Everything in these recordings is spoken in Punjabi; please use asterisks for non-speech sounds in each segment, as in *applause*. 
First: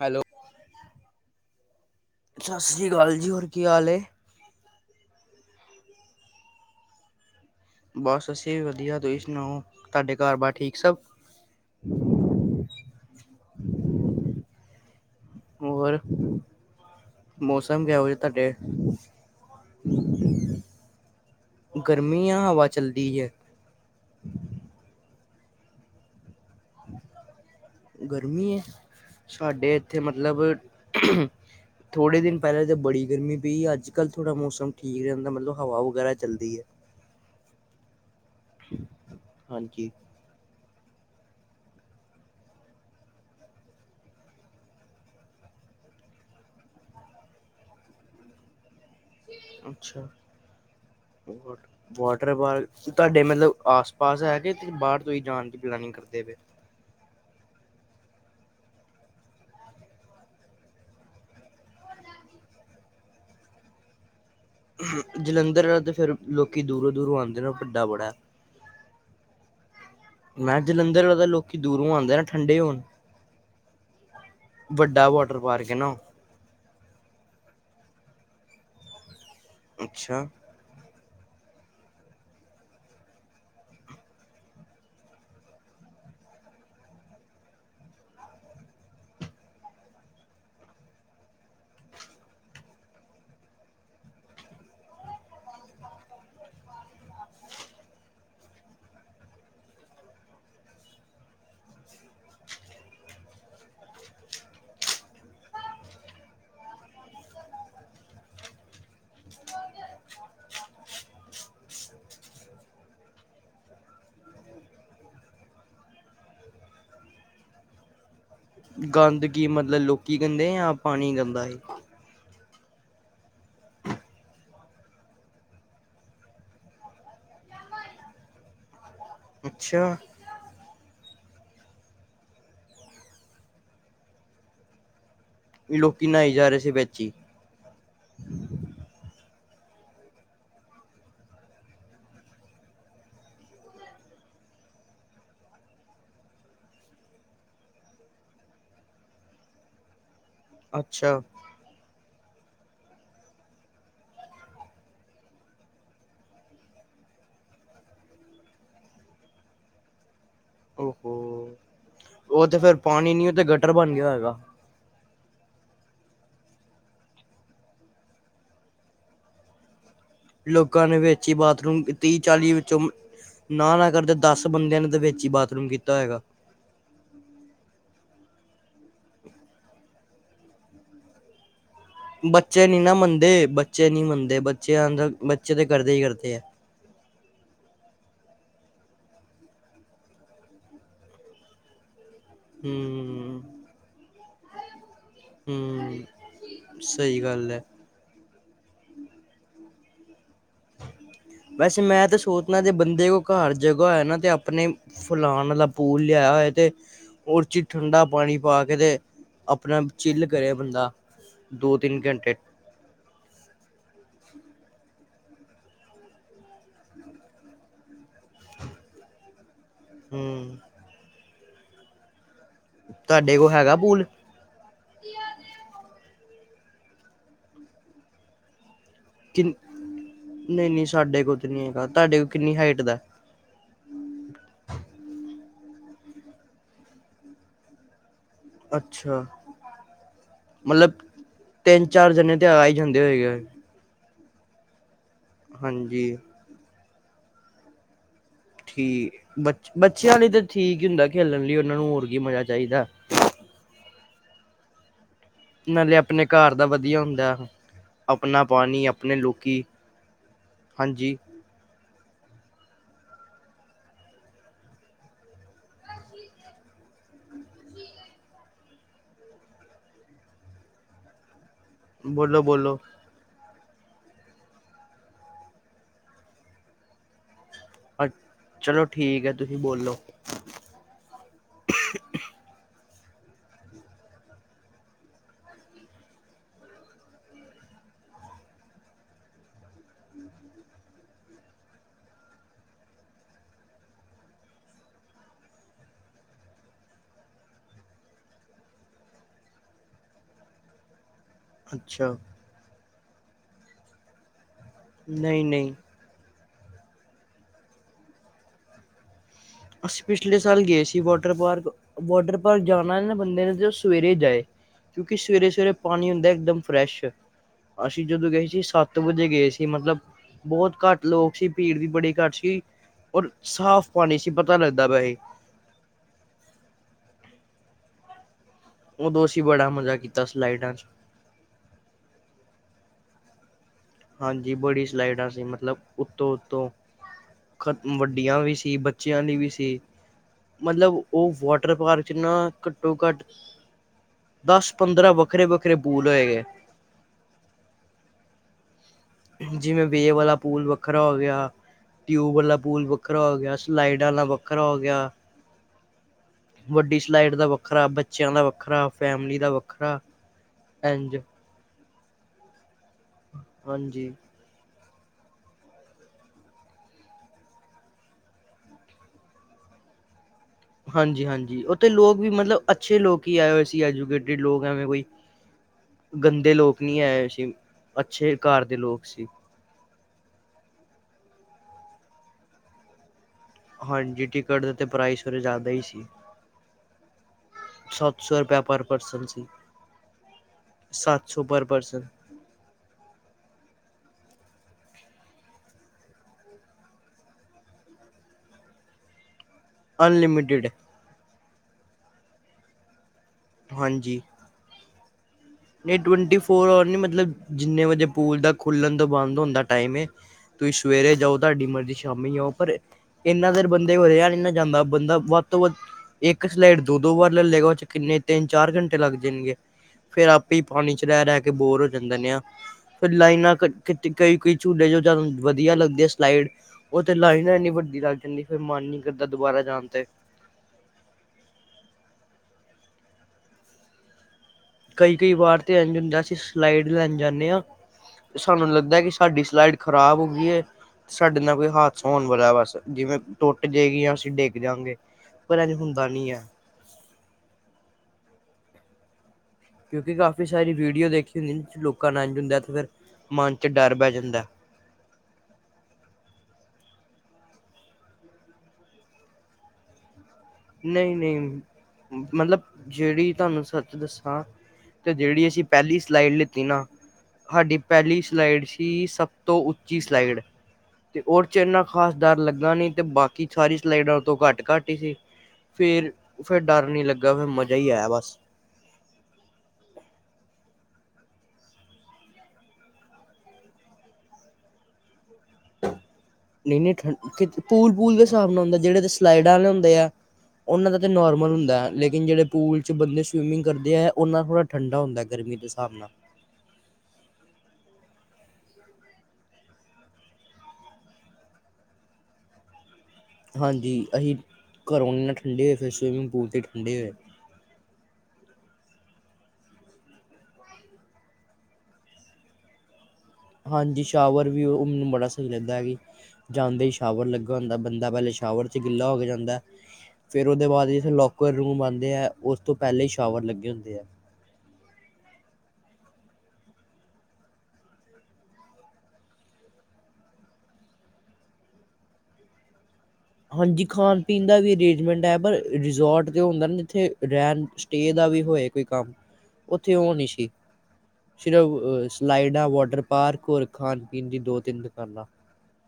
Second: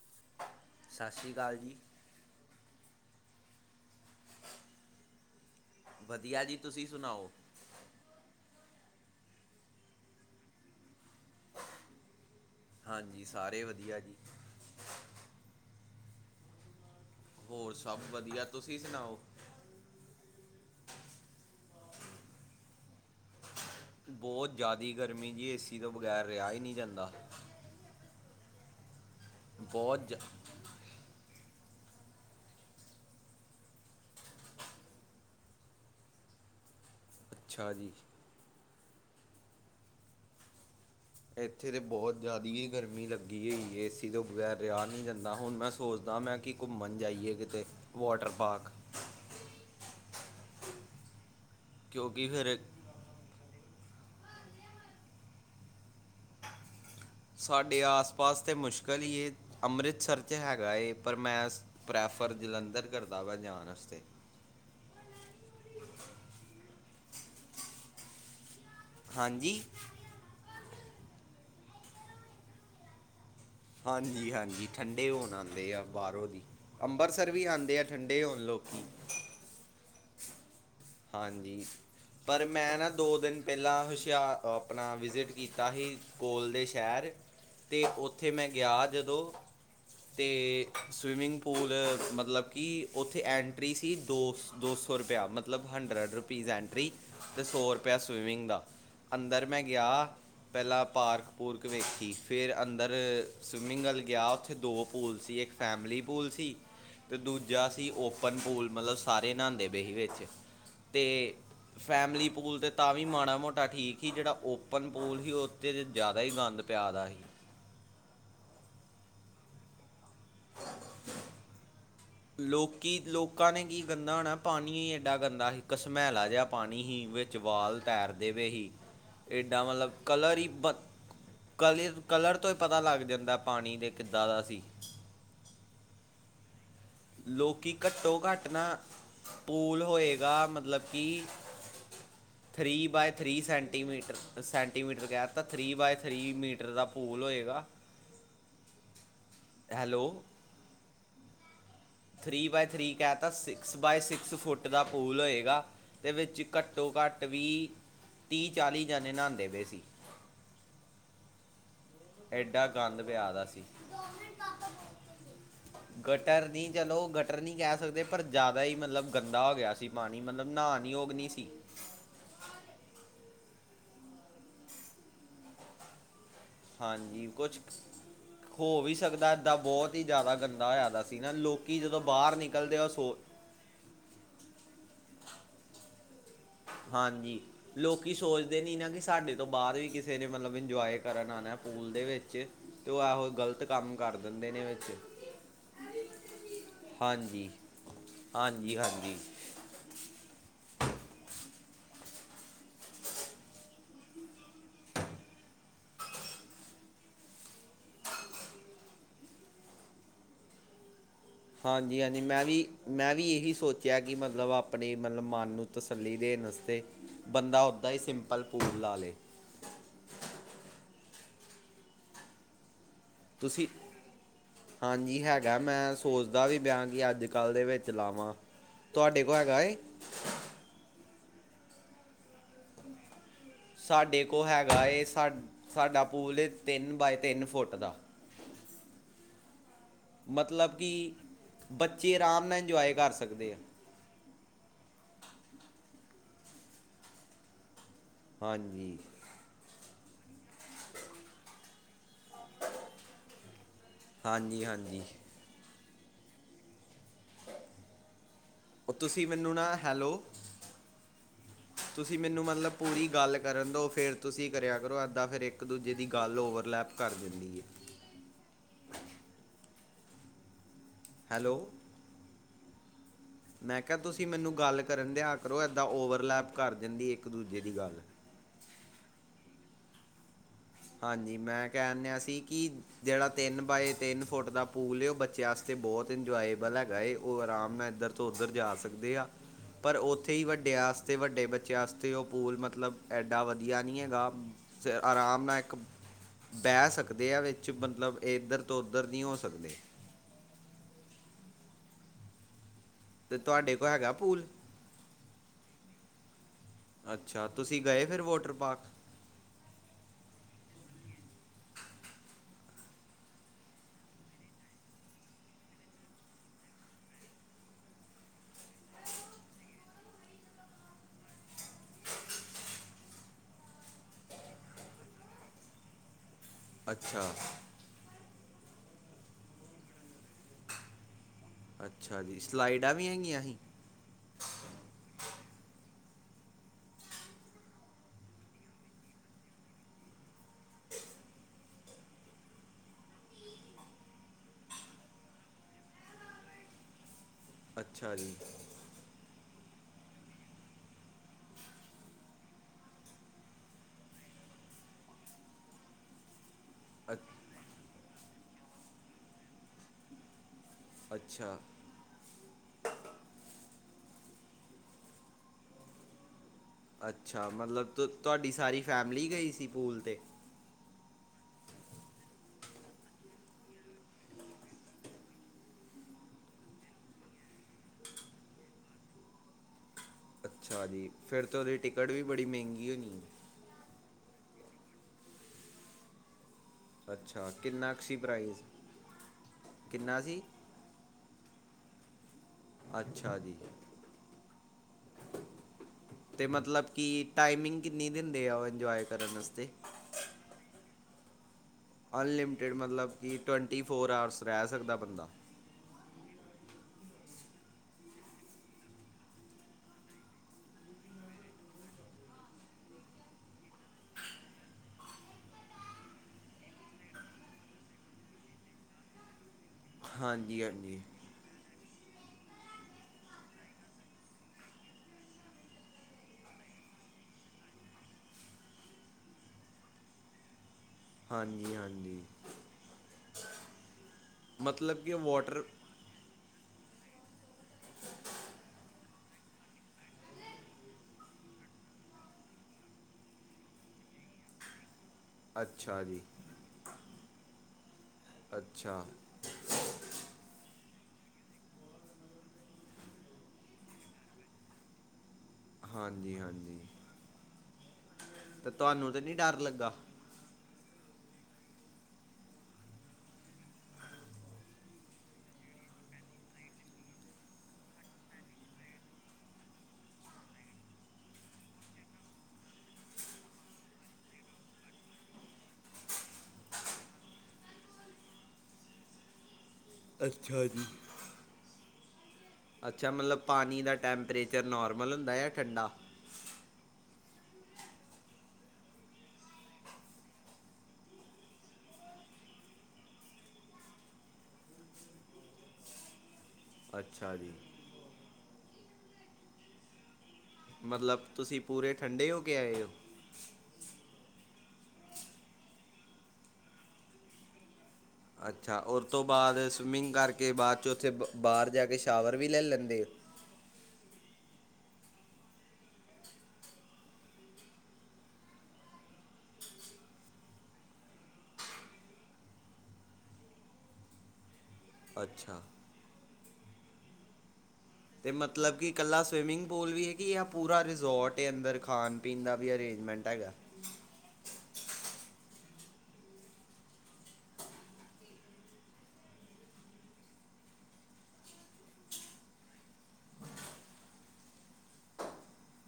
ਹੈਲੋ। ਸਤਿ ਸ਼੍ਰੀ ਅਕਾਲ ਜੀ। ਸਤਿ ਸ਼੍ਰੀ ਅਕਾਲ ਜੀ ਹੋਰ ਕੀ ਹਾਲ। ਵਧੀਆ ਜੀ ਤੁਸੀਂ ਸੁਣਾਓ। ਬਸ ਅਸੀਂ ਵੀ ਵਧੀਆ ਤੁਸੀਂ ਸੁਣਾਓ ਤੁਹਾਡੇ ਘਰ ਬਾਹਰ ਠੀਕ ਸਭ। ਹਾਂਜੀ ਸਾਰੇ ਵਧੀਆ ਜੀ। ਹੋਰ ਹੋਰ ਮੌਸਮ ਸਭ ਕਿਹੋ *unintelligible* ਵਧੀਆ ਤੁਹਾਡੇ ਤੁਸੀਂ ਸੁਣਾਓ ਗਰਮੀ ਆ ਹਵਾ ਚਲਦੀ ਏ। ਬਹੁਤ ਜ਼ਿਆਦਾ ਗਰਮੀ ਜੀ ਏ ਸੀ ਤੋਂ ਬਗੈਰ ਰਿਹਾ ਈ ਨਹੀਂ ਜਾਂਦਾ। ਗਰਮੀ ਐ ਸਾਡੇ ਇੱਥੇ ਬਹੁਤ ਜ- ਮਤਲਬ ਥੋੜੇ ਦਿਨ ਪਹਿਲੇ ਤਾਂ ਬੜੀ ਗਰਮੀ ਪਈ ਆ ਅੱਜ ਕੱਲ ਥੋੜਾ ਮੌਸਮ ਠੀਕ ਰਹਿੰਦਾ ਮਤਲਬ ਹਵਾ ਵਗੈਰਾ ਚੱਲਦੀ ਐ। ਅੱਛਾ ਜੀ। ਹਾਂਜੀ। ਇੱਥੇ ਤਾਂ ਬਹੁਤ ਜ਼ਿਆਦਾ ਗਰਮੀ ਲੱਗੀ ਹੋਈ ਏ ਸੀ ਤੋਂ ਬਗੈਰ ਰਿਹਾ ਨਹੀਂ ਜਾਂਦਾ ਹੁਣ ਮੈਂ ਸੋਚਦਾ ਮੈਂ ਕਿ ਘੁੰਮਣ ਜਾਈਏ ਕਿਤੇ ਵਾਟਰ ਪਾਰਕ। ਅੱਛਾ! ਕਿਉਂਕਿ ਵਾਟਰ ਫਿਰ ਪਾਰਕ' ਤੁਹਾਡੇ ਮਤਲਬ ਆਸ ਪਾਸ ਹੈਗੇ ਤੇ ਬਾਹਰ ਤੋਂ ਹੀ ਜਾਣ ਦੀ ਪਲੈਨਿੰਗ ਕਰਦੇ ਪਏ। ਸਾਡੇ ਆਸ ਪਾਸ ਤਾਂ ਮੁਸ਼ਕਿਲ ਈ ਏ! ਅੰਮ੍ਰਿਤਸਰ 'ਚ ਹੈਗਾ ਏ ਪਰ ਮੈਂ ਪ੍ਰੈਫਰ ਜਲੰਧਰ ਕਰਦਾ ਵਾ ਜਾਣ ਵਾਸਤੇ। ਜਲੰਧਰ ਤੇ ਫੇਰ ਲੋਕੀ ਦੂਰੋਂ ਦੂਰੋਂ ਆਉਂਦੇ ਨੇ ਉਹ ਵੱਡਾ ਬੜਾ। ਹਾਂਜੀ। ਮੈਂ ਕਿਹਾ ਜਲੰਧਰ ਤਾਂ ਲੋਕੀ ਦੂਰੋਂ ਆਉਂਦੇ ਨਾ ਠੰਡੇ ਹੋਣ ਹਾਂਜੀ, ਹਾਂਜੀ ਠੰਡੇ ਵੱਡਾ ਹੋਣ ਵਾਟਰ ਪਾਰਕ ਆਉਂਦੇ ਹੈ ਆ ਨਾ ਬਾਹਰੋਂ ਦੀ। ਅੰਮ੍ਰਿਤਸਰ ਵੀ ਆਉਂਦੇ ਆ ਠੰਡੇ ਹੋਣ ਲੋਕੀ। ਅੱਛਾ। ਹਾਂਜੀ। ਪਰ ਮੈਂ ਨਾ ਦੋ ਦਿਨ ਪਹਿਲਾਂ ਹੁਸ਼ਿਆਰ ਆਪਣਾ ਵਿਜ਼ਿਟ ਕੀਤਾ ਸੀ। ਕੋਲ ਦੇ ਸ਼ਹਿਰ ਅਤੇ ਉੱਥੇ ਮੈਂ ਗਿਆ ਜਦੋਂ ਅਤੇ ਸਵੀਮਿੰਗ ਪੂਲ ਮਤਲਬ ਕਿ ਉੱਥੇ ਐਂਟਰੀ ਸੀ ਦੋ ਦੋ ਸੌ ਰੁਪਇਆ ਮਤਲਬ ਹੰਡਰਡ ਰੁਪੀਜ਼ ਐਂਟਰੀ ਅਤੇ ਸੌ ਰੁਪਇਆ ਸਵੀਮਿੰਗ ਦਾ ਅੰਦਰ ਮੈਂ ਗਿਆ ਪਹਿਲਾਂ ਪਾਰਕ ਪੂਰਕ ਵੇਖੀ ਫਿਰ ਅੰਦਰ ਸਵਿਮਿੰਗ ਵੱਲ ਗਿਆ ਉੱਥੇ ਦੋ ਪੂਲ ਸੀ ਇੱਕ- ਫੈਮਿਲੀ ਪੂਲ ਸੀ ਅਤੇ ਦੂਜਾ ਸੀ ਓਪਨ ਪੂਲ ਮਤਲਬ ਸਾਰੇ ਨਹਾਉਂਦੇ ਪੇ ਹੀ ਵਿੱਚ ਅਤੇ ਫੈਮਿਲੀ ਪੂਲ ਤੇ ਤਾਂ ਵੀ ਮਾੜਾ ਮੋਟਾ ਠੀਕ ਸੀ। ਜਿਹੜਾ ਓਪਨ ਪੂਲ ਸੀ ਉਹਤੇ ਜ਼ਿਆਦਾ ਹੀ ਗੰਦ ਪਿਆਦਾ ਸੀ। ਗੰਦ ਕੀ ਮਤਲਬ ਲੋਕੀ ਗੰਦੇ ਹੀ ਜਾਂ ਪਾਣੀ ਗੰਦਾ ਸੀ। ਲੋਕੀ ਲੋਕਾਂ ਨੇ ਕੀ ਗੰਦਾ ਹੋਣਾ ਪਾਣੀ ਹੀ ਏਡਾ ਗੰਦਾ ਸੀ। ਘਸਮੈਲਾ ਜਿਹਾ ਪਾਣੀ ਸੀ ਵਿੱਚ ਚ ਵਾਲ ਤੈਰਦੇ ਪਏ ਸੀ ਏਡਾ ਮਤਲਬ ਅੱਛਾ ਕਲਰ ਹੀ ਬ ਕਲਰ ਕਲਰ ਤੋਂ ਹੀ ਪਤਾ ਲੱਗ ਜਾਂਦਾ ਪਾਣੀ ਦੇ ਕਿੱਦਾਂ ਦਾ ਸੀ। ਵੀ ਲੋਕੀ ਨਾਈ ਜਾ ਰਹੇ ਸੀ ਵਿੱਚ ਈ। ਲੋਕ ਘੱਟੋ, ਘੱਟ ਨਾ ਪੂਲ ਹੋਏਗਾ ਮਤਲਬ ਕਿ *unintelligible* three by three centimetre, centimetre ਕਹਿ ਤਾਂ ਥ੍ਰੀ ਬਾਏ ਥ੍ਰੀ ਮੀਟਰ ਦਾ ਪੂਲ ਹੋਏਗਾ। ਹੈਲੋ। ਅੱਛਾ। ਥ੍ਰਰੀ ਬਾਏ ਥ੍ਰਰੀ ਕਹਿ ਤਾ ਸਿਕਸ ਬਾਏ ਸਿਕਸ ਫੁੱਟ ਦਾ ਪੂਲ ਹੋਏਗਾ। ਦੇ ਵਿੱਚ ਘੱਟੋ, ਘੱਟ ਵੀ ਤੀਹ ਚਾਲੀ ਜਣੇ ਨਹਾਉਂਦੇ ਪਏ ਸੀ। ਉਹ ਤੇ ਐਡਾ ਫੇਿਰ ਗੰਦ ਪਾਣੀ ਨੀ ਪਿਆ ਉਹ ਦਾ ਤੇ ਸੀ ਗਟਰ ਬਣ ਗਿਆ ਹੋਏਗਾ। ਗਟਰ ਨਹੀਂ ਚਲੋ ਗਟਰ ਨਹੀਂ ਕਹਿ ਸਕਦੇ ਪਰ ਜ਼ਿਆਦਾ ਹੀ ਮਤਲਬ ਗੰਦਾ ਹੋ ਗਿਆ ਸੀ। ਪਾਣੀ ਮਤਲਬ ਨਹਾਨ ਲੋਕਾਂ ਨੇ ਯੋਗ ਨਹੀਂ ਵਿੱਚ ਹੀ ਸੀ। ਬਾਥਰੂਮ ਤੀਹ ਚਾਲੀ ਵਿੱਚੋਂ ਨਾ-ਨਾ ਕਰਦੇ ਦਸ ਬੰਦਿਆਂ ਨੇ ਦੇ ਵਿੱਚ ਹੀ ਬਾਥਰੂਮ ਕੀਤਾ ਹੋਏਗਾ। ਹਾਂਜੀ ਕੁਛ ਹੋ ਵੀ ਸਕਦਾ ਏਦਾਂ ਬਹੁਤ ਹੀ ਜਾਦਾ ਗੰਦਾ ਹੋਇਆ ਦਾ ਸੀ ਨਾ ਲੋਕੀ ਜਦੋਂ ਬਾਹਰ ਬੱਚੇ ਨਿਕਲਦੇ ਨੀ ਆ ਉਹ ਨਾ ਸੋ ਮੰਨਦੇ, ਬੱਚੇ ਨੀ ਮੰਨਦੇ ਬੱਚੇ ਅੰਦਰ ਬੱਚੇ ਤਾਂ ਕਰਦੇ ਹੀ ਕਰਦੇ ਹੈ। ਹਾਂਜੀ। ਲੋਕੀ ਸੋਚਦੇ ਨੀ ਨਾ ਕਿ ਸਾਡੇ ਤੋਂ ਬਾਦ ਵੀ ਕਿਸੇ ਨੇ ਮਤਲਬ ਇੰਜੋਏ ਕਰਨ ਆਣਾ ਪੂਲ ਦੇ ਵਿ ਤੇ ਉਹ ਇਹੋ ਹਮ ਗ਼ਲਤ ਕੰਮ ਕਰ ਦਿੰਦੇ ਨੇ ਵਿੱਚ। ਹਮ ਸਹੀ ਗੱਲ ਹੈ ਹਾਂਜੀ-ਹਾਂਜੀ, ਹਾਂਜੀ। ਵੈਸੇ ਮੈਂ ਤਾਂ ਸੋਚਦਾ ਜੇ ਬੰਦੇ ਕੋਲ ਘਾਰ ਜਗ੍ਹਾ ਹੈ ਨਾ ਤੇ ਆਪਣੇ ਫਲਾਨ ਵਾਲਾ ਪੂਲ ਲਿਆਆ ਹੋਏ ਤੇ ਉਹ ਚ ਠੰਡਾ ਪਾਣੀ ਪਾ ਕੇ ਤੇ ਆਪਣਾ ਚੀਲ ਕਰੇ ਬੰਦਾ। ਦੋ ਤਿੰਨ ਹਾਂਜੀ-ਹਾਂਜੀ ਘੰਟੇ ਮੈਂ ਵੀ ਮੈਂ ਵੀ ਇਹੀ ਸੋਚਿਆ ਕਿ ਮਤਲਬ ਆਪਣੇ ਮਤਲਬ ਮਨ ਨੂੰ ਤਸੱਲੀ ਦੇਣ ਆਸਤੇ। ਬੰਦਾ ਉੱਦਾ ਹੀ ਸਿੰਪਲ ਪੂਲ ਲਾ ਲੈ। ਹੂੰ ਤੁਹਾਡੇ ਕੋਲ ਤੁਸੀਂ ਹੈਗਾ ਪੂਲ। ਹਾਂਜੀ ਹੈਗਾ ਮੈਂ ਸੋਚਦਾ ਵੀ ਪਿਆ ਕਿ ਅੱਜ ਕੱਲ੍ਹ ਦੇ ਵਿੱਚ ਲਾਵਾਂ। ਤੁਹਾਡੇ ਕੋਲ ਹੈਗਾ ਏ। ਨਈਂ-ਨਈਂ ਸਾਡੇ ਕੋਲ ਤਾਂ ਨਹੀਂ ਹੈਗਾ ਤੁਹਾਡੇ ਕੋਲ ਕਿੰਨੀ ਹਾਈਟ ਦਾ। ਸਾਡੇ ਕੋਲ ਹੈਗਾ ਏ ਸਾ ਸਾਡਾ ਪੂਲ ਤਿੰਨ ਬਾਏ ਤਿੰਨ ਫੁੱਟ ਦਾ। ਅੱਛਾ ਮਤਲਬ ਕਿ ਮਲਬ ਤਿੰਨ, ਚਾਰ ਬੱਚੇ ਜਣੇ ਆਰਾਮ ਤੇ ਨਾਲ ਆ ਹੀ ਇੰਜੋਏ ਜਾਂਦੇ ਕਰ ਹੋਏਗੇ। ਸਕਦੇ ਆ ਹਾਂਜੀ। ਹਾਂਜੀ ਠੀਕ ਬ ਬੱਚਿਆਂ ਲਈ ਤਾਂ ਠੀਕ ਹੀ ਹੁੰਦਾ ਖੇਲਣ ਲਈ ਉਹਨਾ ਨੂੰ ਹੋਰ ਕੀ ਮਜ਼ਾ ਚਾਹੀਦਾ। ਹਾਂਜੀ-ਹਾਂਜੀ। ਨਾਲੇ ਆਪਣੇ ਘਰ ਦਾ ਵਧੀਆ ਹੁੰ ਦਾ ਆਪਣਾ ਪਾਣੀ ਉਹ ਆਪਣੇ ਤੁਸੀਂ ਲੋਕੀ ਹਾਂਜੀ। ਹ। ਤੁਸੀਂ ਮੈਨੂੰ ਮਤਲਬ ਪੂਰੀ ਗੱਲ ਕਰਨ ਦੋ ਫਿਰ ਤੁਸੀਂ ਕਰਿਆ ਕਰੋ ਇੱਦਾਂ ਫਿਰ ਇੱਕ ਦੂਜੇ ਦੀ ਗੱਲ ਓਵਰਲੈਪ ਘਰ ਜਾਂਦੀ ਹੈ। ਹੈਲੋ। ਬੋਲੋ-ਬੋਲੋ। ਮੈਂ ਕਿਹਾ ਤੁਸੀਂ ਮੈਨੂੰ ਗੱਲ ਕਰਨ ਦਿਆਂ ਕਰੋ ਇੱਦਾਂ ਓਵਰਲੈਪ ਕਰ ਦਿੰਦੀ ਇੱਕ ਦੂਜੇ ਦੀ ਗੱਲ। ਅ ਚਲੋ ਠੀਕ ਹੈ ਤੁਸੀਂ ਬੋਲੋ। ਹਾਂਜੀ, ਮੈਂ ਕਹਿਣ ਨਿਆ ਸੀ ਕਿ ਜਿਹੜਾ ਤਿੰਨ ਬਾਏ ਤਿੰਨ ਫੁੱਟ ਦਾ ਪੂਲ ਏ ਉਹ ਬੱਚਿਆਂ ਆਸਰੇ ਬਹੁਤ ਇੰਜੋਏਬਲ ਹੈਗਾ ਏ ਉਹ ਆਰਾਮ ਨਾਲ ਇੱਧਰ ਤੋਂ ਉੱਧਰ ਜਾ ਸਕਦੇ ਆ। ਪਰ ਉੱਥੇ ਹੀ ਵੱਡਿਆਂ ਆਸਤੇ ਵੱਡੇ ਬੱਚਿਆ ਆਸਤੇ ਸਤੇ ਉਹ ਪੂਲ ਮਤਲਬ ਐਡਾ ਵਧੀਆ ਨੀ ਹੈਗਾ। ਸੇ ਆਰਾਮ ਮੈਂ ਇੱਕ ਬਹਿ ਸਕਦੇ ਆ ਵਿੱਚ ਮਤਲਬ ਇੱਧਰ ਤੋਂ ਉੱਧਰ ਨੀ ਹੋ ਸਕਦੇ। ਅੱਛਾ। ਤੇ ਤੁਹਾਡੇ ਕੋਲ ਹੈਗਾ ਪੂਲ। ਨਈਂ-ਨਈਂ ਅੱਛਾ, ਤੁਸੀਂ ਗਏ ਫਿਰ ਵੋਟਰ ਪਾਰਕ। ਅਸੀਂ ਪਿਛਲੇ ਸਾਲ ਗਏ ਸੀ ਵਾਟਰ ਪਾਰਕ, ਵਾਟਰ ਪਾਰਕ ਜਾਣਾ ਨਾ ਬੰਦੇ ਨੇ ਸਵੇਰੇ ਜਾਏ। ਕਿਉਂਕਿ ਸਵੇਰੇ-ਸਵੇਰੇ ਪਾਣੀ ਹੁੰਦਾ ਇੱਕਦਮ ਫਰੈਸ਼। ਅਸੀਂ ਜਦੋਂ ਗਏ ਸੀ ਸੱਤ ਵਜੇ ਗਏ ਸੀ ਮਤਲਬ ਬਹੁਤ ਘੱਟ ਲੋਕ ਸੀ ਭੀੜ ਵੀ ਬੜੀ ਘੱਟ ਸੀ, ਔਰ ਸਾਫ਼ ਪਾਣੀ ਸੀ। *unintelligible* ਪਿਆ ਹੀ। ਅੱਛਾ। ਉਦੋ ਅਸੀਂ ਬੜਾ ਮਜਾ ਕੀਤਾ ਸਲਾਈਡਾਂ ਚ। ਅੱਛਾ ਜੀ, ਸਲਾਈਡਾਂ ਵੀ ਹੈਗੀਆਂ ਹੀ। ਹਾਂਜੀ, ਬੜੀ ਸਲਾਈਡਾਂ ਸੀ ਮਤਲਬ ਉੱਤੋਂ-ਉੱਤੋਂ ਖ ਵੱਡੀਆਂ ਵੀ ਸੀ ਬੱਚਿਆਂ ਦੀ ਵੀ ਸੀ। ਮਤਲਬ ਉਹ ਵਾਟਰ-ਪਾਰਕ ਚ ਨਾ ਘੱਟੋ-ਘੱਟ ਦਸ-ਪੰਦਰਾਂ ਵੱਖਰੇ-ਵੱਖਰੇ ਪੂਲ ਹੋਏ ਗਏ। ਅੱਛਾ ਜੀ। ਜਿਵੇਂ ਵੇ ਵਾਲਾ ਪੂਲ ਵੱਖਰਾ ਹੋ ਗਿਆ। ਟਿਊਬ ਵਾਲਾ ਪੂਲ ਵੱਖਰਾ ਹੋ ਗਿਆ, ਸਲਾਈਡ ਵਾਲਾ ਵੱਖਰਾ ਹੋ ਗਿਆ। ਵੱਡੀ ਅੱ ਸਲਾਈਡ ਦਾ ਵੱਖਰਾ, ਬੱਚਿਆਂ ਦਾ ਵੱਖਰਾ, ਫੈਮਲੀ ਦਾ ਵੱਖਰਾ। ਇੰਝ ਅੱਛਾ। ਹਾਂਜੀ। ਅੱਛਾ, ਮਤਲਬ ਤੋ ਤੁਹਾਡੀ ਸਾਰੀ ਫੈਮਲੀ ਗਈ ਸੀ, ਪੂਲ ਤੇ। ਹਾਂਜੀ-ਹਾਂਜੀ, ਉੱਥੇ ਲੋਕ ਵੀ ਮਤਲਬ ਅੱਛੇ ਲੋਕ ਹੀ ਆਏ ਹੋਏ ਸੀ ਐਜੂਕੇਟਿਡ ਲੋਕ ਐਵੇਂ ਕੋਈ ਗੰਦੇ ਲੋਕ ਨਈਂ ਆਏ ਹੋਏ ਸੀ, ਅੱਛੇ ਘਰ ਦੇ ਲੋਕ ਸੀ। ਅੱਛਾ ਜੀ ਫਿਰ ਤੇ ਉਹਦੀ ਟਿਕਟ ਵੀ ਬੜੀ ਮਹਿੰਗੀ ਹੋਣੀ ਐ। ਹਾਂਜੀ ਟਿਕਟ ਦੇ ਤੇ ਪ੍ਰਾਈਸ ਰੇ ਜ਼ਿਆਦਾ ਹੀ ਸੀ। ਅੱਛਾ ਕਿੰਨਾ ਕੁ ਸੀ ਸੱਤ ਸੌ ਰੁਪਏ ਪ੍ਰਾਈਜ਼ ਪਰ ਪਰਸਣ ਸੀ। ਕਿੰਨਾ ਸੀ ਸੱਤ ਸੌ ਪਰ ਪਰਸਨ। ਅੱਛਾ ਜੀ। ਤੇ ਮਤਲਬ ਕਿ ਟਾਈਮਿੰਗ ਕਿੰਨੀ ਦਿੰਦੇ ਆ ਉਹ ਇੰਜੋਏ ਕਰਨ ਵਾਸਤੇ। ਅਨਲਿਮੀਟਿਡ। ਅਨਲਿਮਿਟਿਡ ਮਤਲਬ ਕਿ ਟਵੈਂਟੀ ਫੋਰ ਆਰਸ ਰਹਿ ਸਕਦਾ ਬੰਦਾ। ਨਈ ਟਵੈਟੀ ਫੋਰ ਆਰ ਨਈ ਮਤਲਬ ਜਿੰਨੇ ਵਜੇ ਪੂਲ ਦਾ ਖੁੱਲਣ ਤੋਂ ਬੰਦ ਹੋਣ ਦਾ ਟਾਈਮ ਐ। ਤੁਸੀਂ ਸਵੇਰੇ ਜਾਓ ਤੁਹਾਡੀ ਮਰਜ਼ੀ ਸ਼ਾਮੀ ਆਓ। ਪਰ ਇੰਨਾ ਦੇਰ ਬੰਦੇ ਤੋਂ ਰਿਹਾ ਨੀ ਨਾ ਜਾਂਦਾ, ਬੰਦਾ ਵੱਧ ਤੋਂ ਵੱਧ ਇੱਕ ਸਲਾਈਡ ਦੋ-ਦੋ ਵਾਰ ਲਲ ਲੇਗਾ। ਉਹ ਚ ਕਿੰਨੇ ਤਿੰਨ-ਚਾਰ ਘੰਟੇ ਲੱਗ ਜਾਣਗੇ। ਹਾਂਜੀ ਹਾਂਜੀ। ਲੈ ਲੈ ਕੇ ਬੋਰ ਹੋ ਜਾਂਦੇ ਨੇ ਆ। ਫਿਰ ਲਾਈਨਾਂ ਕਤ ਕਈ ਕਈ ਝੂਲੇ ਜੋ ਵਧੀਆ ਲੱਗਦੇ ਆ ਸਲਾਈਡ। ਉਹ ਤੇ ਲਾਈਨ ਐੰਨੀ ਵੱਡੀ ਲੱਗ ਜਾਂਦੀ ਫੇਰ ਮਨ ਨੀ ਕਰਦਾ ਦੁਬਾਰਾ ਜਾਣ ਤੇ। ਹਾਂਜੀ ਹਾਂਜੀ। ਮਤਲਬ ਕਿ ਕਈ ਕਈ ਵਾਰ ਵਾਟਰ ਤੇ ਇੰਝ ਹੁੰਦਾ ਅਸੀਂ ਸਲਾਈਡ ਲੈਣ ਜਾਂਣੇ ਆਂ। ਸਾਨੂੰ ਲੱਗਦਾ ਕਿ ਸਾਡੀ ਸਲਾਈਟ ਖ਼ਰਾਬ ਹੋ ਗਈ ਐ। ਸਾਡੇ ਨਾਲ ਕੋਈ ਹਾਦਸਾ ਹੋਣ ਵਾਲਾ ਬਸ ਜਿਵੇਂ ਟੁੱਟ ਜਾਏਗੀ ਜਾਂ ਅਸੀਂ ਡਿੱਗ ਜਾਂਗੇ। ਪਰ ਇੰਝ ਅੱਛਾ ਹੁੰਦਾ ਜੀ, ਨੀ ਹੈ ਅੱਛਾ। ਕਿਉਂਕਿ ਕਾਫੀ ਸਾਰੀ ਵੀਡੀਓ ਦੇਖੀ ਹੁੰਦੀ ਜੋ ਲੋਕਾਂ ਨਾਲ ਹੁੰਦਾ ਤੇ ਫਿਰ ਮਨ ਚ ਡਰ ਬਹਿ ਜਾਂਦਾ। ਹਾਂਜੀ ਹਾਂਜੀ ਤੇ ਤੁਹਾਨੂੰ ਤੇ ਨੀ ਡਰ ਲੱਗਾ। ਨਈ ਨਈਂ, ਮਤਲਬ ਜਿਹੜੀ ਤੁਹਾਨੂੰ ਸੱਚ ਦੱਸਾਂ ਤੇ ਜਿਹੜੀ ਅਸੀਂ ਪਹਿਲੀ ਸਲਾਈਡ ਲਿੱਤੀ ਨਾ ਹਾਡੀ ਪਹਿਲੀ ਸਲਾਈਡ ਸੀ, ਸਭ ਤੋਂ ਉੱਚੀ ਸਲਾਈਡ। ਤੇ ਉਹ 'ਚ ਇੰਨਾ ਖਾਸ ਡਰ ਲੱਗਾ ਨਹੀਂ ਅਤੇ ਬਾਕੀ ਸਾਰੀ ਸਲਾਈਡਾਂ ਉਹ ਤੋਂ ਘੱਟ- ਘੱਟ ਹੀ ਸੀ। ਫੇਰ, ਫੇਰ ਡਰ ਨੀ ਲੱਗਾ ਫੇਰ ਮਜ਼ਾ ਹੀ ਆਇਆ ਬਸ। ਅੱਛਾ- ਅੱਛਾ। ਅੱਛਾ ਮਤਲਬ ਪਾਣੀ ਦਾ ਟੈਂਪਰੇਚਰ ਨੋਰਮਲ ਹੁੰਦਾ ਜਾਂ ਠੰਡਾ। ਨਹੀਂ ਠ ਪੂਲ- ਪੂਲ ਦੇ ਹਿਸਾਬ ਨਾ ਹੁੰਦਾ ਜਿਹੜੇ ਉੱਥੇ ਸਲਾਈਡਾਂ ਵਾਲੇ ਹੁੰਦੇ ਆ। ਉਹਨਾਂ ਦਾ ਤਾਂ ਨੋਰਮਲ ਹੁੰਦਾ ਹੈ। ਲੇਕਿਨ ਜਿਹੜੇ ਪੂਲ 'ਚ ਬੰਦੇ ਸਵੀਮਿੰਗ ਕਰਦੇ ਹੈ। ਉਹਨਾਂ ਦਾ ਥੋੜਾ ਠੰਡਾ ਹੁੰਦਾ ਗਰਮੀ ਦੇ ਹਿਸਾਬ ਨਾਲ। ਅੱਛਾ ਜੀ। ਮਤਲਬ ਤੁਸੀਂ ਪੂਰੇ ਠੰਡੇ ਹੋ ਕੇ ਆਏ ਹੋ। ਹਾਂਜੀ ਅਸੀਂ ਘਰੋਂ ਨਹੀ ਨਾ ਠੰਡੇ ਹੋਏ ਫੇਰ ਸਵੀਮਿੰਗ ਪੂਲ ਤੇ ਠੰਡੇ ਹੋਏ। ਅੱਛਾ ਉਹ ਤੋਂ ਬਾਅਦ ਸਵੀਮਿੰਗ ਕਰਕੇ ਬਾਅਦ 'ਚ ਉੱਥੇ ਬ ਬਾਹਰ ਜਾ ਕੇ ਸ਼ਾਵਰ ਵੀ ਲੈ ਲੈਂਦੇ ਹੋ। ਹਾਂਜੀ ਸ਼ਾਵਰ ਵੀ ਉਹ ਮੈਨੂੰ ਬੜਾ ਸਹੀ ਲੱਗਦਾ ਇਹ ਵੀ। ਜਾਂਦੇ ਹੀ ਸ਼ਾਵਰ ਲੱਗਾ ਹੁੰਦਾ, ਬੰਦਾ ਪਹਿਲਾਂ ਸ਼ਾਵਰ 'ਚ ਗਿੱਲਾ ਹੋ ਕੇ ਜਾਂਦਾ। ਫੇਰ ਉਹਦੇ ਬਾਅਦ ਜਿੱਥੇ ਲੋਕੌਰ ਰੂਮ ਆਉਂਦੇ ਹੈ। ਉਸ ਤੋਂ ਪਹਿਲੇ ਹੀ ਸ਼ਾਵਰ ਲੱਗੇ ਹੁੰਦੇ ਹੈ। ਅੱਛਾ। ਤੇ ਮਤਲਬ ਕੀ ਇਕੱਲਾ ਸਵੀਮਿੰਗ ਪੂਲ ਵੀ ਹੈਗੀ ਆ ਪੂਰਾ ਰਿਜੋਰਟ ਅੰਦਰ ਖਾਣ- ਪੀਣ ਦਾ ਵੀ ਅਰੇਂਜਮੈਂਟ ਹੈਗਾ। ਹਾਂਜੀ ਖਾਣ- ਪੀਣ ਦਾ ਵੀ ਅਰੇਂਜਮੈਂਟ ਹੈ। ਪਰ ਰਿਜ਼ੋਰਟ ਜੋ ਹੁੰਦਾ ਨਾ ਜਿੱਥੇ ਰਹਿਣ। ਸਟੇਅ ਦਾ ਵੀ ਹੋਏ ਕੋਈ ਕੰਮ ਉੱਥੇ ਉਹ ਨਹੀਂ ਸੀ। ਸਿਰਫ ਸਲਾਈਡਾਂ, ਵਾਟਰ ਪਾਰਕ, ਹੋਰ ਖਾਣ- ਪੀਣ ਦੀ ਦੋ- ਤਿੰਨ ਦੁਕਾਨਾਂ।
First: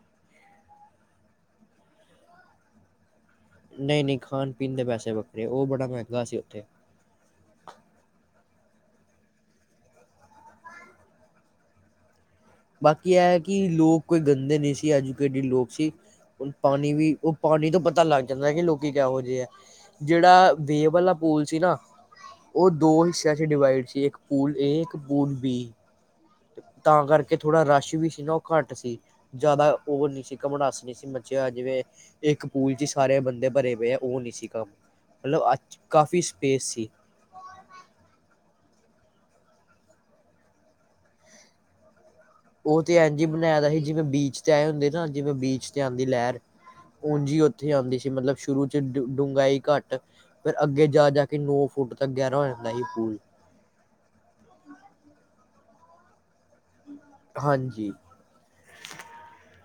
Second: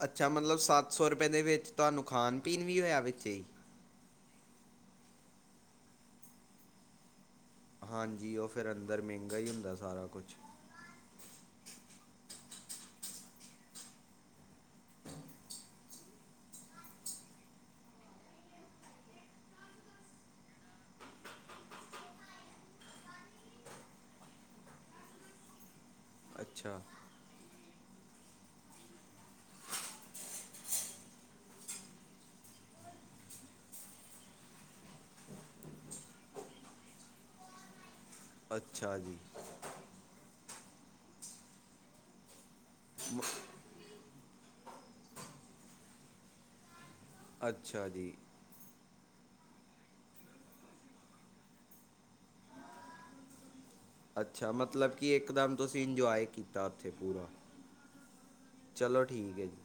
ਅੱਛਾ ਮਤਲਬ ਸੱਤ ਸੌ ਰੁਪਏ ਦੇ ਵਿੱਚ ਤੁਹਾਨੂੰ ਖਾਣ ਪੀਣ ਵੀ ਹੋਇਆ ਵਿੱਚ ਹੀ। ਨਹੀਂ- ਨਹੀਂ ਖਾਣ- ਪੀਣ ਦੇ ਪੈਸੇ ਵੱਖਰੇ ਉਹ ਬੜਾ ਮਹਿੰਗਾ ਸੀ ਉੱਥੇ। ਹਾਂਜੀ ਉਹ ਫੇਰ ਅੰਦਰ ਮਹਿੰਗਾ ਹੀ ਹੁੰਦਾ ਸਾਰਾ ਕੁਛ। ਬਾਕੀ ਇਹ ਕਿ ਲੋਕ ਕੋਈ ਗੰਦੇ ਨਹੀਂ ਸੀ। ਐਜੂਕੇਟਿਡ ਲੋਕ ਸੀ। ਹੁਣ ਪਾਣੀ ਵੀ ਉਹ ਪਾਣੀ ਤੋਂ ਪਤਾ ਲੱਗ ਜਾਂਦਾ ਕਿ ਲੋਕੀ ਕਿਹੋ ਜਿਹੇ ਹੈ। ਜਿਹੜਾ ਵੇਬ ਵਾਲਾ ਪੂਲ ਸੀ ਨਾ। ਉਹ ਦੋ ਹਿੱਸਿਆਂ 'ਚ ਡਿਵਾਈਡ ਸੀ। ਇੱਕ ਪੂਲ ਏ, ਇੱਕ ਪੂਲ ਬੀ। ਅੱਛਾ। ਤਾਂ ਕਰਕੇ ਥੋੜਾ ਰਸ਼ ਵੀ ਸੀ ਨਾ ਉਹ ਘੱਟ ਸੀ। ਜ਼ਿਆਦਾ ਉਵਰ ਨਹੀਂ ਸੀ ਘਮਣਾਸ ਨੀ ਸੀ ਮੱਚਿਆ ਜਿਵੇਂ ਇੱਕ ਪੂਲ ਚ ਸਾਰੇ ਬੰਦੇ ਭਰੇ ਪਏ ਆ ਉਹ ਨਹੀਂ ਸੀ ਕੰਮ, ਮਤਲਬ ਅੱ ਕਾਫ਼ੀ ਸਪੇਸ ਸੀ। ਅੱਛਾ ਜੀ। ਉਹ ਤੇ ਅਵੇ ਜੀ ਬਣਾਇਆ ਦਾ ਸੀ ਜਿਵੇਂ ਬੀਚ ਤੇ ਆਏ ਹੁੰਦੇ ਨਾ ਜਿਵੇਂ ਬੀਚ ਤੇ ਆਉਂਦੀ ਲਹਿਰ। ਉਂਜੀ ਉੱਥੇ ਅੱਛਾ ਆਉਂਦੀ ਸੀ ਜੀ ਮਤਲਬ। ਸ਼ੁਰੂ ਚ ਡ ਡੂੰਘਾਈ ਘੱਟ ਫੇਰ ਅੱਗੇ ਜਾ- ਜਾ ਕੇ ਨੌ ਫੁੱਟ ਤੱਕ ਗਹਿਰਾ ਹੋ ਜਾਂਦਾ ਸੀ ਪੂਲ। ਅੱਛਾ ਮਤਲਬ ਕਿ ਇੱਕਦਮ ਤੁਸੀਂ ਇੰਜੋਏ ਕੀਤਾ ਉੱਥੇ ਪੂਰਾ। ਹਾਂਜੀ। ਚਲੋ ਠੀਕ ਹੈ ਜੀ।